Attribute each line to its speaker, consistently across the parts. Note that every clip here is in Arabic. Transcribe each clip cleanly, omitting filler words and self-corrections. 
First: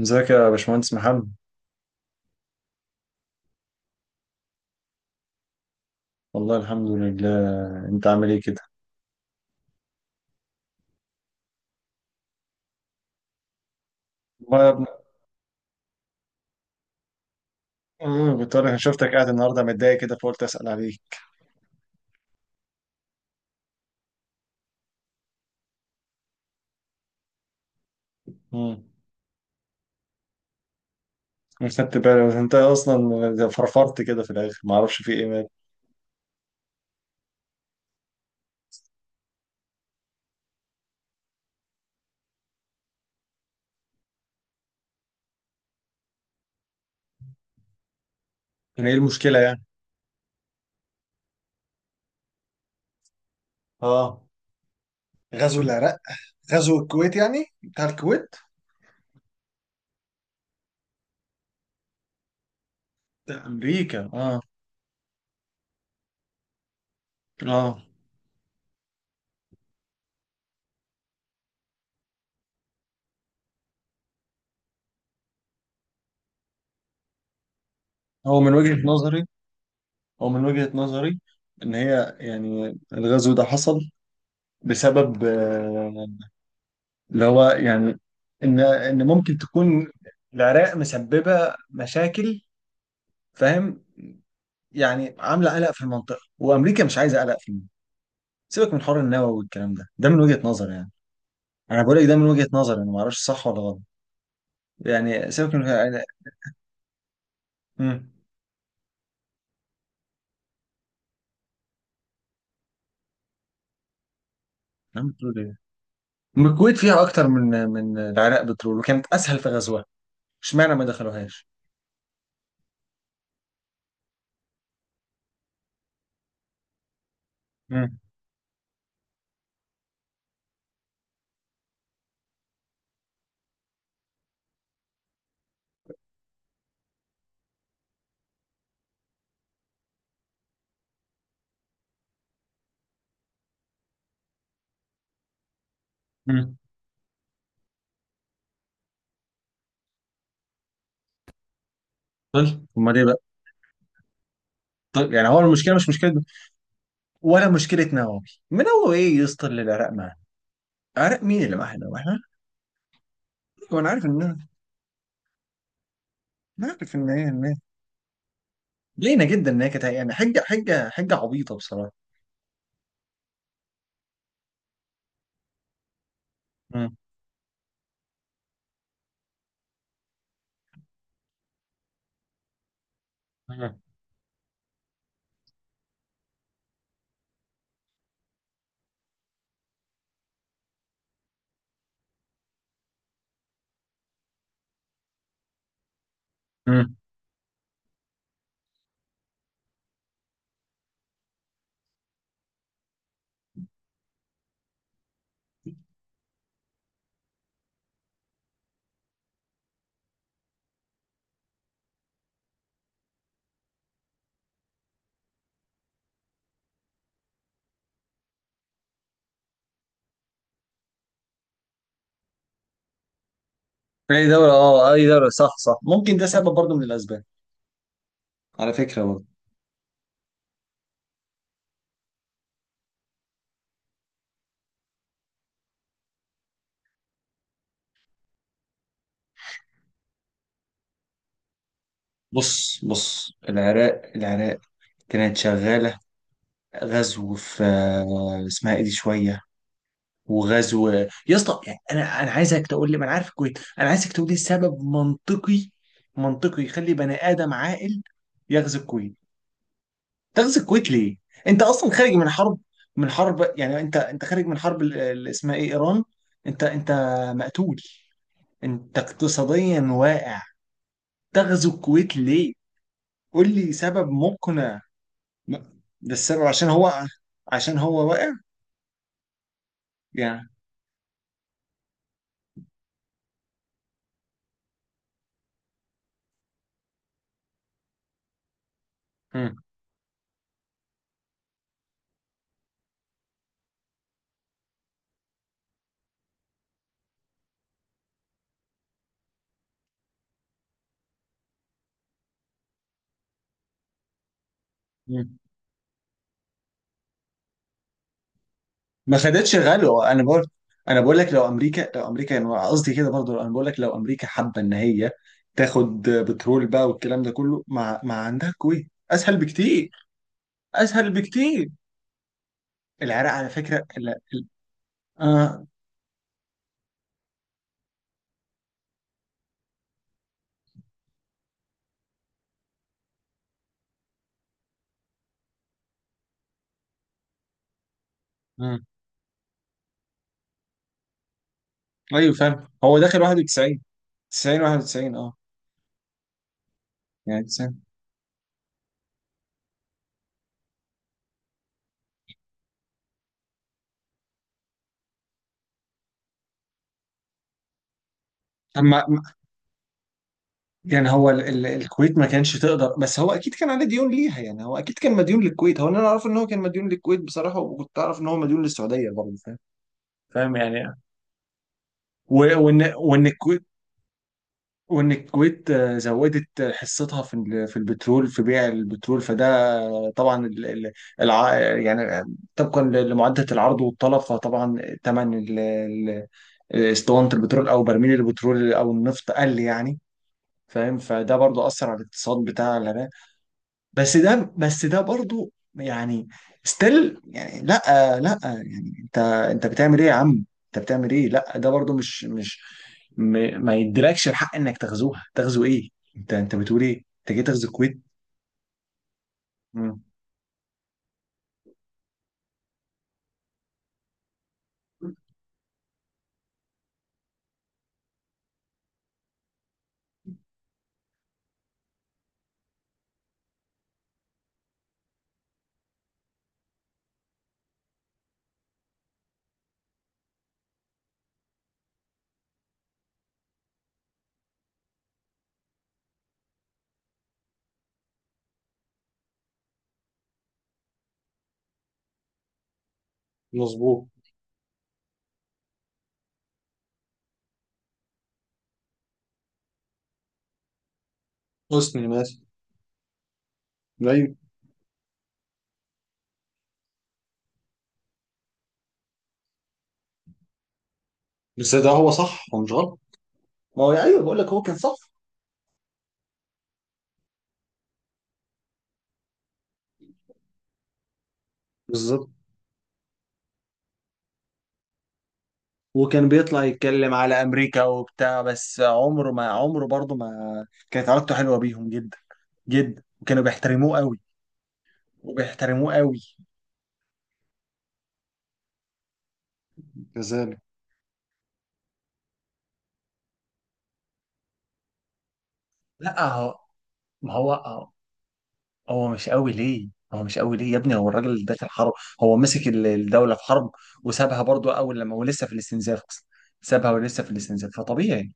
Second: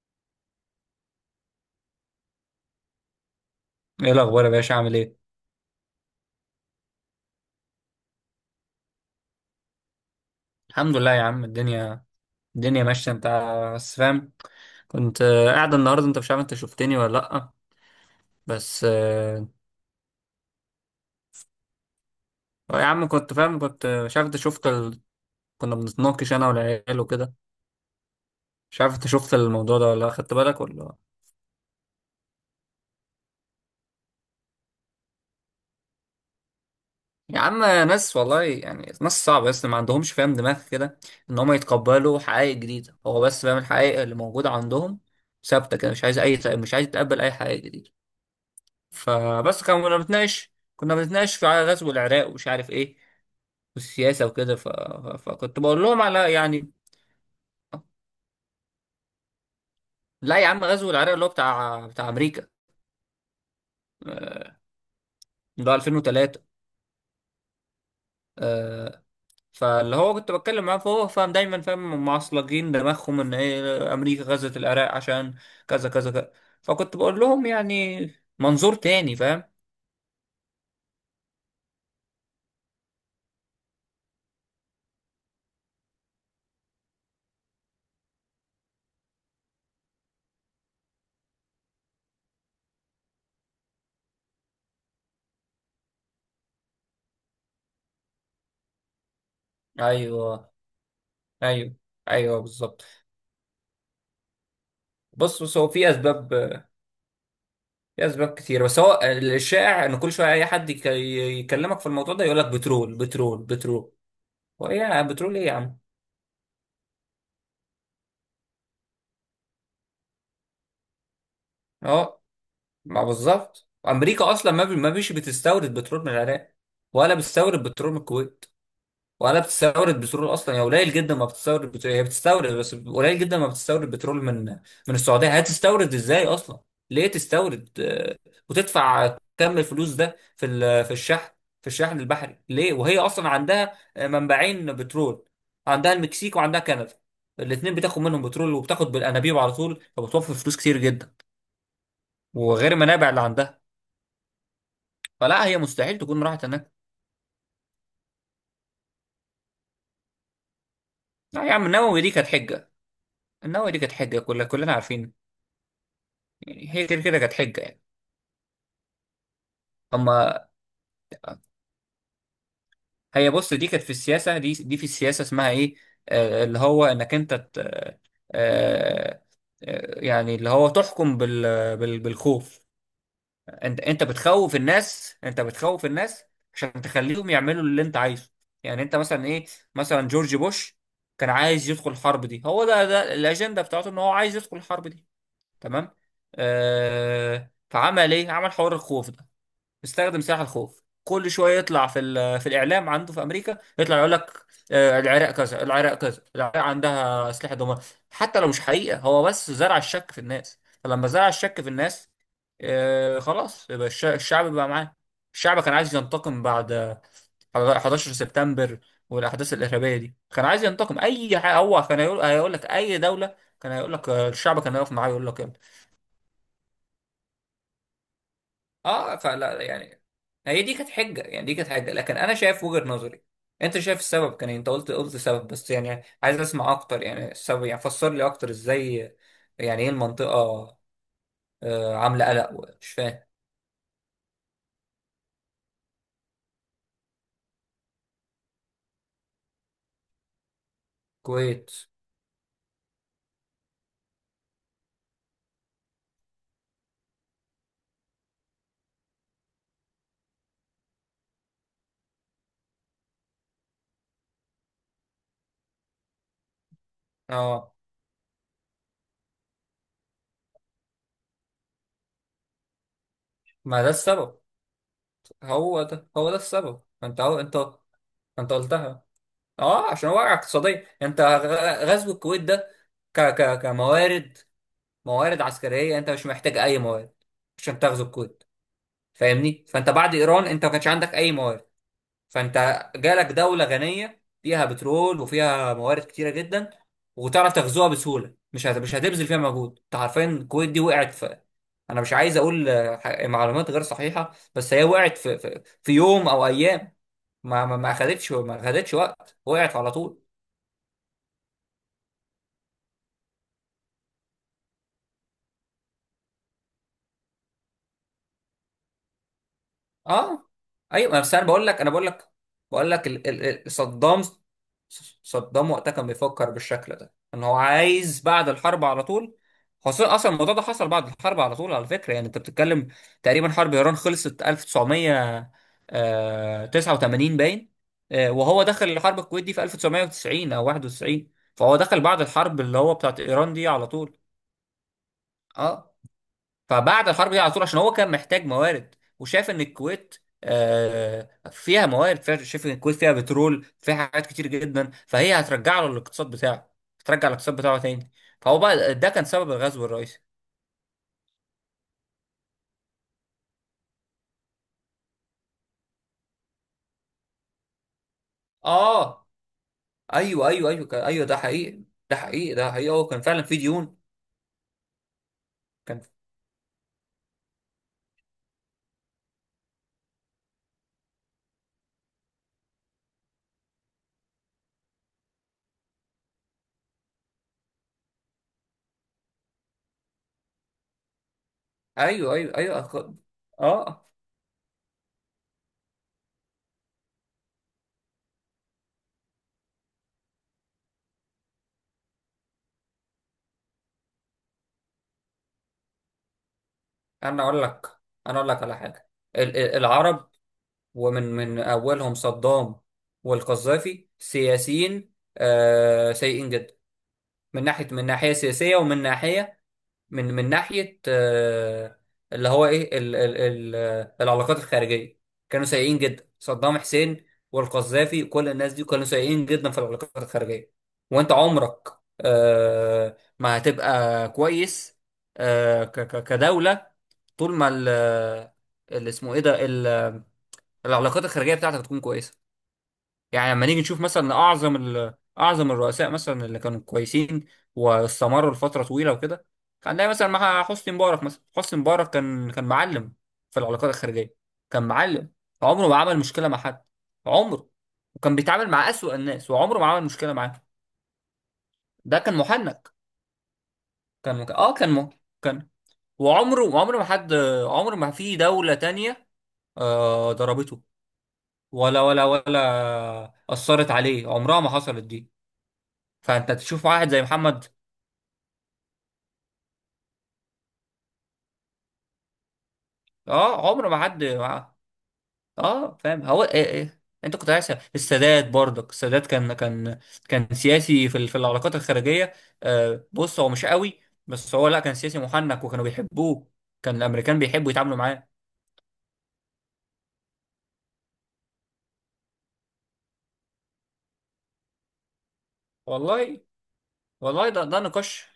Speaker 1: ازيك يا باشمهندس محمد؟
Speaker 2: ايه الاخبار يا باشا عامل ايه؟
Speaker 1: والله الحمد لله. انت عامل ايه كده؟
Speaker 2: الحمد لله يا عم الدنيا ماشيه. انت بس فاهم،
Speaker 1: ما
Speaker 2: كنت قاعد النهارده، انت مش عارف، انت شفتني ولا لا؟
Speaker 1: كنت انا
Speaker 2: بس
Speaker 1: شفتك قاعد النهارده متضايق كده، فقلت اسال عليك.
Speaker 2: آه يا عم كنت فاهم، كنت مش عارف انت شفت كنا بنتناقش انا والعيال وكده. مش
Speaker 1: امم.
Speaker 2: عارف انت شفت الموضوع ده ولا لأ، خدت بالك ولا لأ؟
Speaker 1: مش خدت بالي، بس انت اصلا فرفرت كده في الاخر، ما اعرفش في ايه مال.
Speaker 2: يا عم ناس والله يعني ناس صعبه، بس ما عندهمش فاهم دماغ كده ان هم يتقبلوا حقائق جديده، هو بس فاهم الحقائق اللي موجوده عندهم ثابته كده، مش عايز اي، مش عايز يتقبل اي حقائق جديده.
Speaker 1: يعني ايه المشكله يعني؟
Speaker 2: فبس كنا بنتناقش، كنا بنتناقش في على غزو العراق ومش عارف ايه،
Speaker 1: اه،
Speaker 2: والسياسه وكده، فكنت
Speaker 1: غزو
Speaker 2: بقول
Speaker 1: العراق.
Speaker 2: لهم على يعني.
Speaker 1: غزو الكويت، يعني بتاع الكويت.
Speaker 2: لا يا عم غزو العراق اللي هو بتاع امريكا،
Speaker 1: ده امريكا، اه.
Speaker 2: آه، اللي هو 2003.
Speaker 1: اه،
Speaker 2: آه، فاللي هو كنت بتكلم معاه فهو فاهم، دايما فاهم، هم معصلجين دماغهم ان ايه، امريكا غزت العراق عشان كذا كذا كذا، فكنت بقول لهم يعني
Speaker 1: هو من
Speaker 2: منظور
Speaker 1: وجهه
Speaker 2: تاني
Speaker 1: نظري،
Speaker 2: فاهم.
Speaker 1: هو من وجهه نظري ان هي يعني الغزو ده حصل بسبب، اللي هو يعني، ان ممكن تكون العراق مسببه مشاكل، فاهم؟ يعني عامله قلق في المنطقه، وامريكا مش عايزه قلق في المنطقه. سيبك من حوار النووي والكلام ده، ده من وجهه
Speaker 2: ايوه،
Speaker 1: نظر يعني.
Speaker 2: ايوه،
Speaker 1: انا بقول لك، ده من
Speaker 2: ايوه
Speaker 1: وجهه نظر،
Speaker 2: بالظبط.
Speaker 1: انا ما اعرفش صح ولا غلط. يعني
Speaker 2: بص
Speaker 1: سيبك
Speaker 2: بص،
Speaker 1: من،
Speaker 2: هو في
Speaker 1: يعني.
Speaker 2: اسباب، في
Speaker 1: امم.
Speaker 2: اسباب كتير، بس هو الشائع ان كل شويه اي حد يكلمك في الموضوع ده يقول لك بترول بترول بترول. وايه يا
Speaker 1: نعم،
Speaker 2: بترول
Speaker 1: بتقول
Speaker 2: ايه يا
Speaker 1: ايه؟
Speaker 2: عم؟
Speaker 1: أم الكويت فيها اكتر من العراق بترول، وكانت اسهل في غزوها. اشمعنى ما دخلوهاش؟
Speaker 2: اه، ما بالظبط امريكا اصلا ما بيش بتستورد بترول من العراق، ولا بتستورد بترول من
Speaker 1: امم.
Speaker 2: الكويت، ولا بتستورد بترول اصلا، هي قليل جدا ما بتستورد بترول، هي بتستورد بس قليل جدا، ما بتستورد بترول من من السعوديه، هتستورد ازاي اصلا؟ ليه تستورد؟ وتدفع كم الفلوس ده في الشحن، في الشحن البحري ليه، وهي اصلا عندها منبعين بترول، عندها المكسيك
Speaker 1: امم.
Speaker 2: وعندها كندا، الاثنين بتاخد منهم بترول وبتاخد بالانابيب على طول، فبتوفر فلوس كتير جدا،
Speaker 1: طيب،
Speaker 2: وغير
Speaker 1: امال ايه
Speaker 2: المنابع
Speaker 1: بقى؟
Speaker 2: اللي عندها.
Speaker 1: طيب، يعني هو
Speaker 2: فلا، هي
Speaker 1: المشكله مش
Speaker 2: مستحيل
Speaker 1: مشكله
Speaker 2: تكون راحت هناك.
Speaker 1: ولا مشكله نووي؟ نووي ايه يسطر للعراق؟ عارف مين
Speaker 2: لا يا
Speaker 1: اللي
Speaker 2: عم
Speaker 1: معانا
Speaker 2: النووي دي
Speaker 1: واحنا.
Speaker 2: كانت حجه، النووي دي
Speaker 1: وانا
Speaker 2: كانت
Speaker 1: عارف
Speaker 2: حجه،
Speaker 1: ان انا،
Speaker 2: كلنا عارفين،
Speaker 1: أنا
Speaker 2: يعني هي
Speaker 1: عارف
Speaker 2: كده
Speaker 1: ان
Speaker 2: كده
Speaker 1: هي،
Speaker 2: كانت حجة يعني.
Speaker 1: لينا جدا، ان هي كانت يعني
Speaker 2: اما
Speaker 1: حجه حجه حجه عبيطه بصراحه.
Speaker 2: هي بص، دي كانت في السياسة، دي دي في السياسة اسمها ايه، آه اللي هو
Speaker 1: مم.
Speaker 2: انك انت آه، يعني اللي هو تحكم بالخوف، انت
Speaker 1: مم.
Speaker 2: انت بتخوف الناس، انت بتخوف الناس عشان تخليهم يعملوا اللي انت عايزه. يعني انت مثلا ايه، مثلا جورج بوش كان عايز يدخل الحرب دي، هو ده ده الاجندة بتاعته، ان هو عايز يدخل الحرب دي، تمام؟
Speaker 1: مم.
Speaker 2: فعمل ايه، عمل حوار الخوف ده، استخدم سلاح الخوف، كل شويه يطلع في الاعلام عنده في امريكا، يطلع يقول لك العراق كذا، العراق كذا، العراق عندها اسلحه دمار، حتى لو مش حقيقه، هو بس زرع الشك في الناس، فلما زرع الشك في الناس خلاص يبقى الشعب بقى معاه. الشعب كان عايز ينتقم بعد 11 سبتمبر والاحداث الارهابيه دي، كان عايز ينتقم، اي حاجه هو كان هيقول، هيقول لك اي دوله كان هيقول لك
Speaker 1: اي دوله،
Speaker 2: الشعب كان
Speaker 1: اه،
Speaker 2: هيقف
Speaker 1: اي
Speaker 2: معاه يقول
Speaker 1: دوله،
Speaker 2: لك
Speaker 1: صح صح، ممكن ده سبب برضه من الاسباب، على فكره
Speaker 2: اه.
Speaker 1: برضه.
Speaker 2: فلا يعني، هي دي كانت حجه يعني، دي كانت حجه، لكن انا شايف وجهه نظري. انت شايف السبب كان إيه؟ انت قلت، قلت سبب، بس يعني عايز اسمع اكتر يعني، السبب يعني، فسر لي اكتر ازاي، يعني ايه المنطقه آه عامله قلق؟
Speaker 1: بص
Speaker 2: مش فاهم.
Speaker 1: بص، العراق العراق كانت شغاله غزو في، اسمها ايه، دي شويه، وغزو يا اسطى،
Speaker 2: كويت.
Speaker 1: يعني انا عايزك تقول لي، ما انا عارف الكويت، انا عايزك تقول لي سبب منطقي، منطقي يخلي بني ادم عاقل يغزو الكويت. تغزو الكويت ليه؟ انت اصلا خارج من حرب، من حرب، يعني انت خارج من حرب اللي اسمها ايه، ايران، انت
Speaker 2: اه،
Speaker 1: مقتول، انت اقتصاديا واقع. تغزو الكويت ليه؟ قول لي
Speaker 2: ما ده
Speaker 1: سبب
Speaker 2: السبب،
Speaker 1: مقنع. م-
Speaker 2: هو ده
Speaker 1: ده
Speaker 2: هو ده
Speaker 1: السبب، عشان
Speaker 2: السبب،
Speaker 1: هو،
Speaker 2: انت هو انت،
Speaker 1: عشان هو واقع
Speaker 2: انت قلتها، اه عشان وقع
Speaker 1: يعني.
Speaker 2: اقتصادي، انت غزو الكويت ده ك ك كموارد، موارد عسكريه، انت مش محتاج اي موارد عشان تغزو الكويت،
Speaker 1: مم.
Speaker 2: فاهمني؟ فانت بعد ايران انت ما كانش عندك اي موارد، فانت جالك دوله غنيه فيها بترول وفيها موارد كتيره جدا، وتعرف تغزوها بسهوله، مش هتبذل فيها مجهود، انت عارفين الكويت دي وقعت في، انا مش عايز اقول معلومات غير صحيحه، بس هي وقعت
Speaker 1: مم.
Speaker 2: في في يوم او ايام، ما ما خدتش
Speaker 1: ما
Speaker 2: وقت،
Speaker 1: خدتش
Speaker 2: وقعت على
Speaker 1: غلو. انا
Speaker 2: طول.
Speaker 1: بقول، انا بقول لك، لو امريكا، انا قصدي كده برضو، انا بقول لك لو امريكا حابه ان هي تاخد بترول بقى والكلام ده كله، ما عندها الكويت اسهل بكتير،
Speaker 2: اه،
Speaker 1: اسهل
Speaker 2: ايوه، بس انا بقول
Speaker 1: بكتير.
Speaker 2: لك، انا بقول لك، بقول لك
Speaker 1: العراق على فكرة،
Speaker 2: صدام،
Speaker 1: آه.
Speaker 2: صدام وقتها كان بيفكر بالشكل ده، ان هو عايز بعد الحرب على طول، خاصة اصلا الموضوع ده حصل بعد الحرب على طول، على فكرة، يعني انت بتتكلم تقريبا حرب ايران خلصت 1989 باين، وهو
Speaker 1: آه.
Speaker 2: دخل الحرب الكويت دي في 1990 او 91، فهو دخل بعد
Speaker 1: ايوه،
Speaker 2: الحرب
Speaker 1: فاهم،
Speaker 2: اللي هو
Speaker 1: هو
Speaker 2: بتاعت
Speaker 1: داخل
Speaker 2: ايران دي
Speaker 1: 91،
Speaker 2: على طول.
Speaker 1: 90، 91، اه.
Speaker 2: اه، فبعد الحرب دي
Speaker 1: يعني
Speaker 2: على طول، عشان
Speaker 1: 90.
Speaker 2: هو كان محتاج موارد وشاف ان الكويت فيها موارد، شاف ان الكويت فيها بترول، فيها حاجات كتير جدا، فهي هترجع له الاقتصاد بتاعه، هترجع الاقتصاد بتاعه تاني، فهو بقى
Speaker 1: اما
Speaker 2: ده كان سبب الغزو الرئيسي.
Speaker 1: يعني هو الكويت ما كانش تقدر، بس هو اكيد كان عليه ديون ليها، يعني هو اكيد كان مديون للكويت، هو انا اعرف ان هو كان مديون للكويت بصراحة، وكنت اعرف ان هو مديون للسعودية
Speaker 2: اه
Speaker 1: برضه، فاهم؟
Speaker 2: ايوه،
Speaker 1: فاهم
Speaker 2: ايوه، ايوه
Speaker 1: يعني.
Speaker 2: ايوه ده حقيقي، ده
Speaker 1: و...
Speaker 2: حقيقي، ده حقيقي،
Speaker 1: وان
Speaker 2: هو كان
Speaker 1: وان
Speaker 2: فعلا في
Speaker 1: الكويت،
Speaker 2: ديون.
Speaker 1: وان الكويت
Speaker 2: كان
Speaker 1: زودت حصتها في البترول، في بيع البترول، فده طبعا يعني طبقا لمعادله العرض والطلب، فطبعا ثمن اسطوانه البترول او برميل البترول او النفط قل، يعني، فاهم؟ فده برضو اثر على
Speaker 2: ايوه،
Speaker 1: الاقتصاد
Speaker 2: ايوه،
Speaker 1: بتاع
Speaker 2: ايوه
Speaker 1: العراق.
Speaker 2: اه.
Speaker 1: بس ده برضو يعني ستيل يعني، لا، لا يعني، انت، انت بتعمل ايه يا عم، انت بتعمل ايه؟ لا، ده برضو مش م... ما يديلكش الحق انك تغزوها. تغزو ايه؟ انت بتقول ايه؟ انت جاي
Speaker 2: انا اقول
Speaker 1: تغزو
Speaker 2: لك،
Speaker 1: الكويت.
Speaker 2: انا اقول لك على حاجه،
Speaker 1: مم.
Speaker 2: العرب ومن من أولهم صدام والقذافي، سياسيين سيئين جدا، من ناحية، من ناحية سياسية، ومن ناحية، من من ناحية اللي هو إيه ال ال ال العلاقات الخارجية، كانوا سيئين جدا. صدام حسين والقذافي كل الناس دي كانوا سيئين جدا في العلاقات الخارجية. وأنت عمرك ما هتبقى كويس كدولة، طول ما اللي اسمه ايه ده العلاقات الخارجية بتاعتك تكون كويسة. يعني لما نيجي نشوف
Speaker 1: مظبوط.
Speaker 2: مثلا اعظم الرؤساء مثلا اللي كانوا كويسين واستمروا لفتره طويله وكده، هنلاقي مثلا مع حسني مبارك، مثلا حسني
Speaker 1: حسني
Speaker 2: مبارك
Speaker 1: ماشي.
Speaker 2: كان كان معلم في العلاقات
Speaker 1: ايوه،
Speaker 2: الخارجيه، كان معلم، عمره ما عمل مشكله مع حد، عمره، وكان بيتعامل مع أسوأ الناس وعمره ما عمل مشكله معاه.
Speaker 1: بس ده هو
Speaker 2: ده كان
Speaker 1: صح، هو مش
Speaker 2: محنك،
Speaker 1: غلط. ما هو ايوه، بقول لك
Speaker 2: كان
Speaker 1: هو
Speaker 2: اه
Speaker 1: كان صح.
Speaker 2: كان، وعمره ما حد، عمره ما في دوله تانية آه ضربته، ولا ولا
Speaker 1: بالظبط.
Speaker 2: ولا أثرت عليه، عمرها ما حصلت دي.
Speaker 1: وكان
Speaker 2: فانت
Speaker 1: بيطلع
Speaker 2: تشوف واحد
Speaker 1: يتكلم
Speaker 2: زي
Speaker 1: على
Speaker 2: محمد،
Speaker 1: امريكا وبتاع، بس عمره ما، عمره برضه ما كانت علاقته حلوه بيهم جدا، جدا، وكانوا
Speaker 2: اه عمره
Speaker 1: بيحترموه
Speaker 2: ما
Speaker 1: قوي،
Speaker 2: حد
Speaker 1: وبيحترموه
Speaker 2: اه
Speaker 1: قوي.
Speaker 2: فاهم، هو إيه إيه. انت كنت عايز السادات برضك، السادات كان كان كان
Speaker 1: كذلك.
Speaker 2: سياسي في العلاقات الخارجيه، آه بص هو مش قوي، بس هو لا كان سياسي محنك وكانوا
Speaker 1: لا
Speaker 2: بيحبوه،
Speaker 1: هو،
Speaker 2: كان
Speaker 1: ما
Speaker 2: الامريكان
Speaker 1: هو
Speaker 2: بيحبوا
Speaker 1: هو
Speaker 2: يتعاملوا معاه.
Speaker 1: هو مش قوي ليه؟ هو مش قوي ليه يا ابني؟ هو الراجل اللي داخل حرب، هو مسك الدولة في حرب، وسابها برضو أول لما هو لسه في الاستنزاف أصلا،
Speaker 2: والله،
Speaker 1: سابها ولسه في
Speaker 2: والله ده
Speaker 1: الاستنزاف،
Speaker 2: ده نقاش،
Speaker 1: فطبيعي.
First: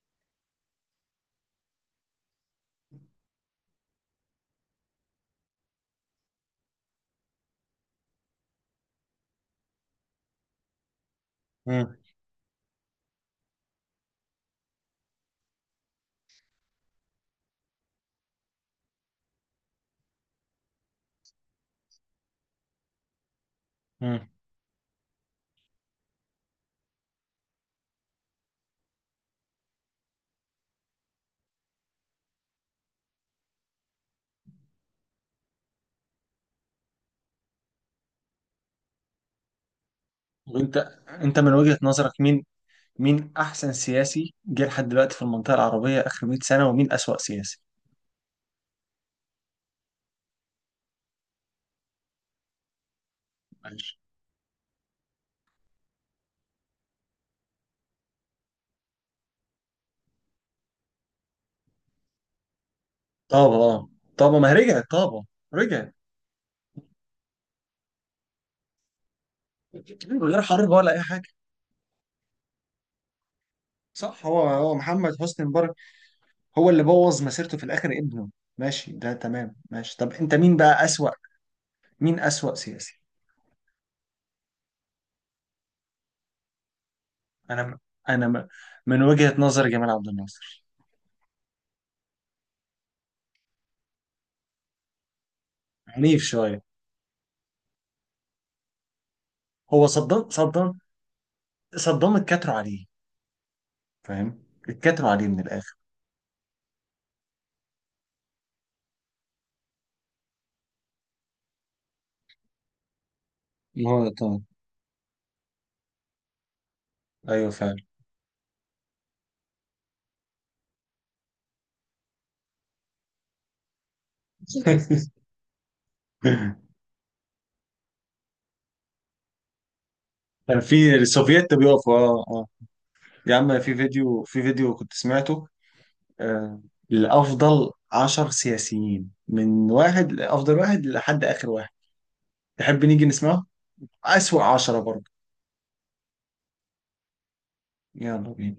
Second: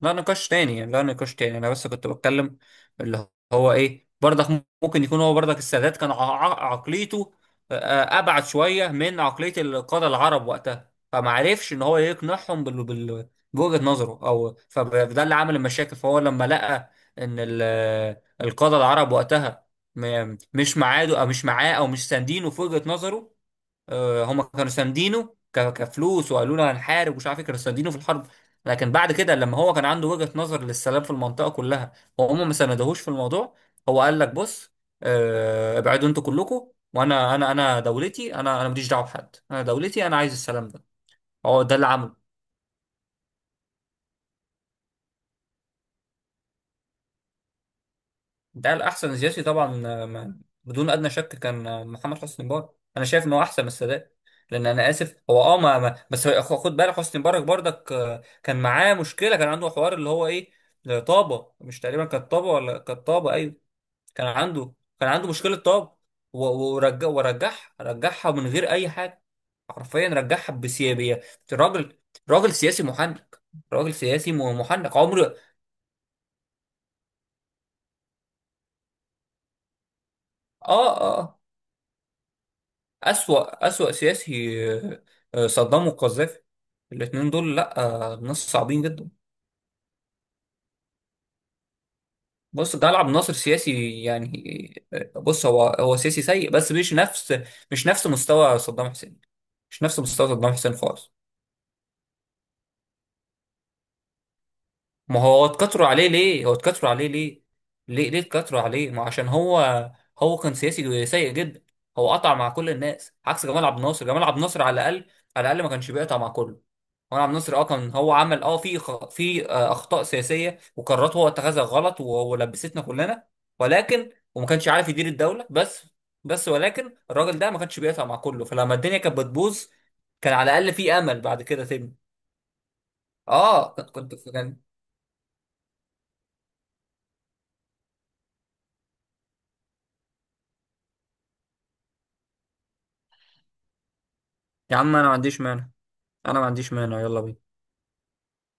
Speaker 2: لا نقاش تاني يعني، لا نقاش تاني، انا بس كنت بتكلم اللي هو ايه برضك، ممكن يكون هو برضك السادات كان عقليته ابعد شويه من عقليه القاده العرب وقتها، فما عرفش ان
Speaker 1: مم.
Speaker 2: هو يقنعهم بوجهه نظره، او فده اللي عمل المشاكل. فهو لما لقى ان القاده العرب وقتها مش معاه، او مش معاه، او مش ساندينه في وجهه نظره،
Speaker 1: مم.
Speaker 2: هم كانوا ساندينه كفلوس، وقالوا له هنحارب ومش عارف إيه، كانوا ساندينه في الحرب، لكن بعد كده لما هو كان عنده وجهة نظر للسلام في المنطقة كلها وهم ما ساندهوش في الموضوع، هو قال لك بص، ابعدوا انتوا كلكم، وانا انا انا دولتي، انا انا ماليش دعوه بحد، انا دولتي انا عايز السلام
Speaker 1: وأنت
Speaker 2: ده،
Speaker 1: أنت من
Speaker 2: هو ده
Speaker 1: وجهة
Speaker 2: اللي
Speaker 1: نظرك،
Speaker 2: عمله.
Speaker 1: مين مين أحسن سياسي جه لحد دلوقتي في المنطقة العربية آخر 100 سنة، ومين أسوأ سياسي؟
Speaker 2: ده الأحسن سياسي طبعا، بدون أدنى شك كان محمد حسني مبارك، أنا شايف إن هو أحسن من
Speaker 1: ماشي.
Speaker 2: السادات، لأن أنا آسف هو أه بس خد بالك، حسني مبارك برضك كان معاه مشكلة، كان عنده حوار اللي هو إيه طابة، مش تقريبا كانت طابة، ولا كانت طابة،
Speaker 1: طابة،
Speaker 2: أيوه.
Speaker 1: اه.
Speaker 2: كان
Speaker 1: طابة، ما هي
Speaker 2: عنده،
Speaker 1: رجعت
Speaker 2: كان
Speaker 1: طابة.
Speaker 2: عنده مشكلة طابة،
Speaker 1: رجعت
Speaker 2: ورجع، ورجعها، رجعها من غير أي حاجة، حرفيا
Speaker 1: من غير
Speaker 2: رجعها
Speaker 1: حرب ولا أي
Speaker 2: بسيابية.
Speaker 1: حاجة.
Speaker 2: راجل، راجل سياسي محنك، راجل
Speaker 1: صح،
Speaker 2: سياسي
Speaker 1: هو هو
Speaker 2: محنك،
Speaker 1: محمد
Speaker 2: عمره.
Speaker 1: حسني مبارك، هو اللي بوظ مسيرته في الآخر ابنه. ماشي، ده تمام، ماشي. طب أنت مين بقى
Speaker 2: اه
Speaker 1: أسوأ؟
Speaker 2: اه،
Speaker 1: مين أسوأ سياسي؟
Speaker 2: أسوأ، أسوأ سياسي صدام وقذافي، الاتنين دول
Speaker 1: أنا
Speaker 2: لأ،
Speaker 1: أنا
Speaker 2: ناس صعبين
Speaker 1: من
Speaker 2: جدا.
Speaker 1: وجهة نظر جمال عبد الناصر،
Speaker 2: بص ده لعب ناصر سياسي يعني، بص هو هو
Speaker 1: عنيف
Speaker 2: سياسي سيء،
Speaker 1: شوية.
Speaker 2: بس مش نفس، مش نفس مستوى صدام حسين، مش
Speaker 1: هو
Speaker 2: نفس
Speaker 1: صدام،
Speaker 2: مستوى صدام حسين خالص.
Speaker 1: صدام اتكتروا عليه، فاهم؟ اتكتروا
Speaker 2: ما
Speaker 1: عليه من
Speaker 2: هو
Speaker 1: الآخر.
Speaker 2: اتكتروا عليه ليه، هو اتكتروا عليه ليه، ليه ليه اتكتروا عليه، ما عشان هو، هو كان سياسي سيء جدا، هو قطع مع كل الناس، عكس جمال عبد
Speaker 1: ما
Speaker 2: الناصر،
Speaker 1: هو
Speaker 2: جمال عبد
Speaker 1: طبعا.
Speaker 2: الناصر على الأقل، على الأقل ما كانش بيقطع مع كله. وأنا عبد
Speaker 1: ايوه
Speaker 2: الناصر اه
Speaker 1: فعلا.
Speaker 2: كان هو عمل اه في اخطاء سياسيه وقرارات هو اتخذها غلط وهو لبستنا كلنا، ولكن وما كانش عارف يدير الدوله، بس بس ولكن الراجل ده ما كانش بيقطع مع كله، فلما الدنيا كانت بتبوظ كان على
Speaker 1: كان
Speaker 2: الاقل في
Speaker 1: في
Speaker 2: امل بعد
Speaker 1: السوفييت
Speaker 2: كده تبني.
Speaker 1: بيقفوا، اه، اه. يا عم،
Speaker 2: اه
Speaker 1: في فيديو في
Speaker 2: كان.
Speaker 1: فيديو كنت سمعته، آه، لأفضل 10 سياسيين، من واحد لأفضل واحد لحد آخر واحد. تحب نيجي نسمعه؟ أسوأ
Speaker 2: يا
Speaker 1: 10
Speaker 2: عم
Speaker 1: برضه.
Speaker 2: انا ما عنديش مانع، انا ما عنديش مانع، يلا بينا.
Speaker 1: يلا بينا.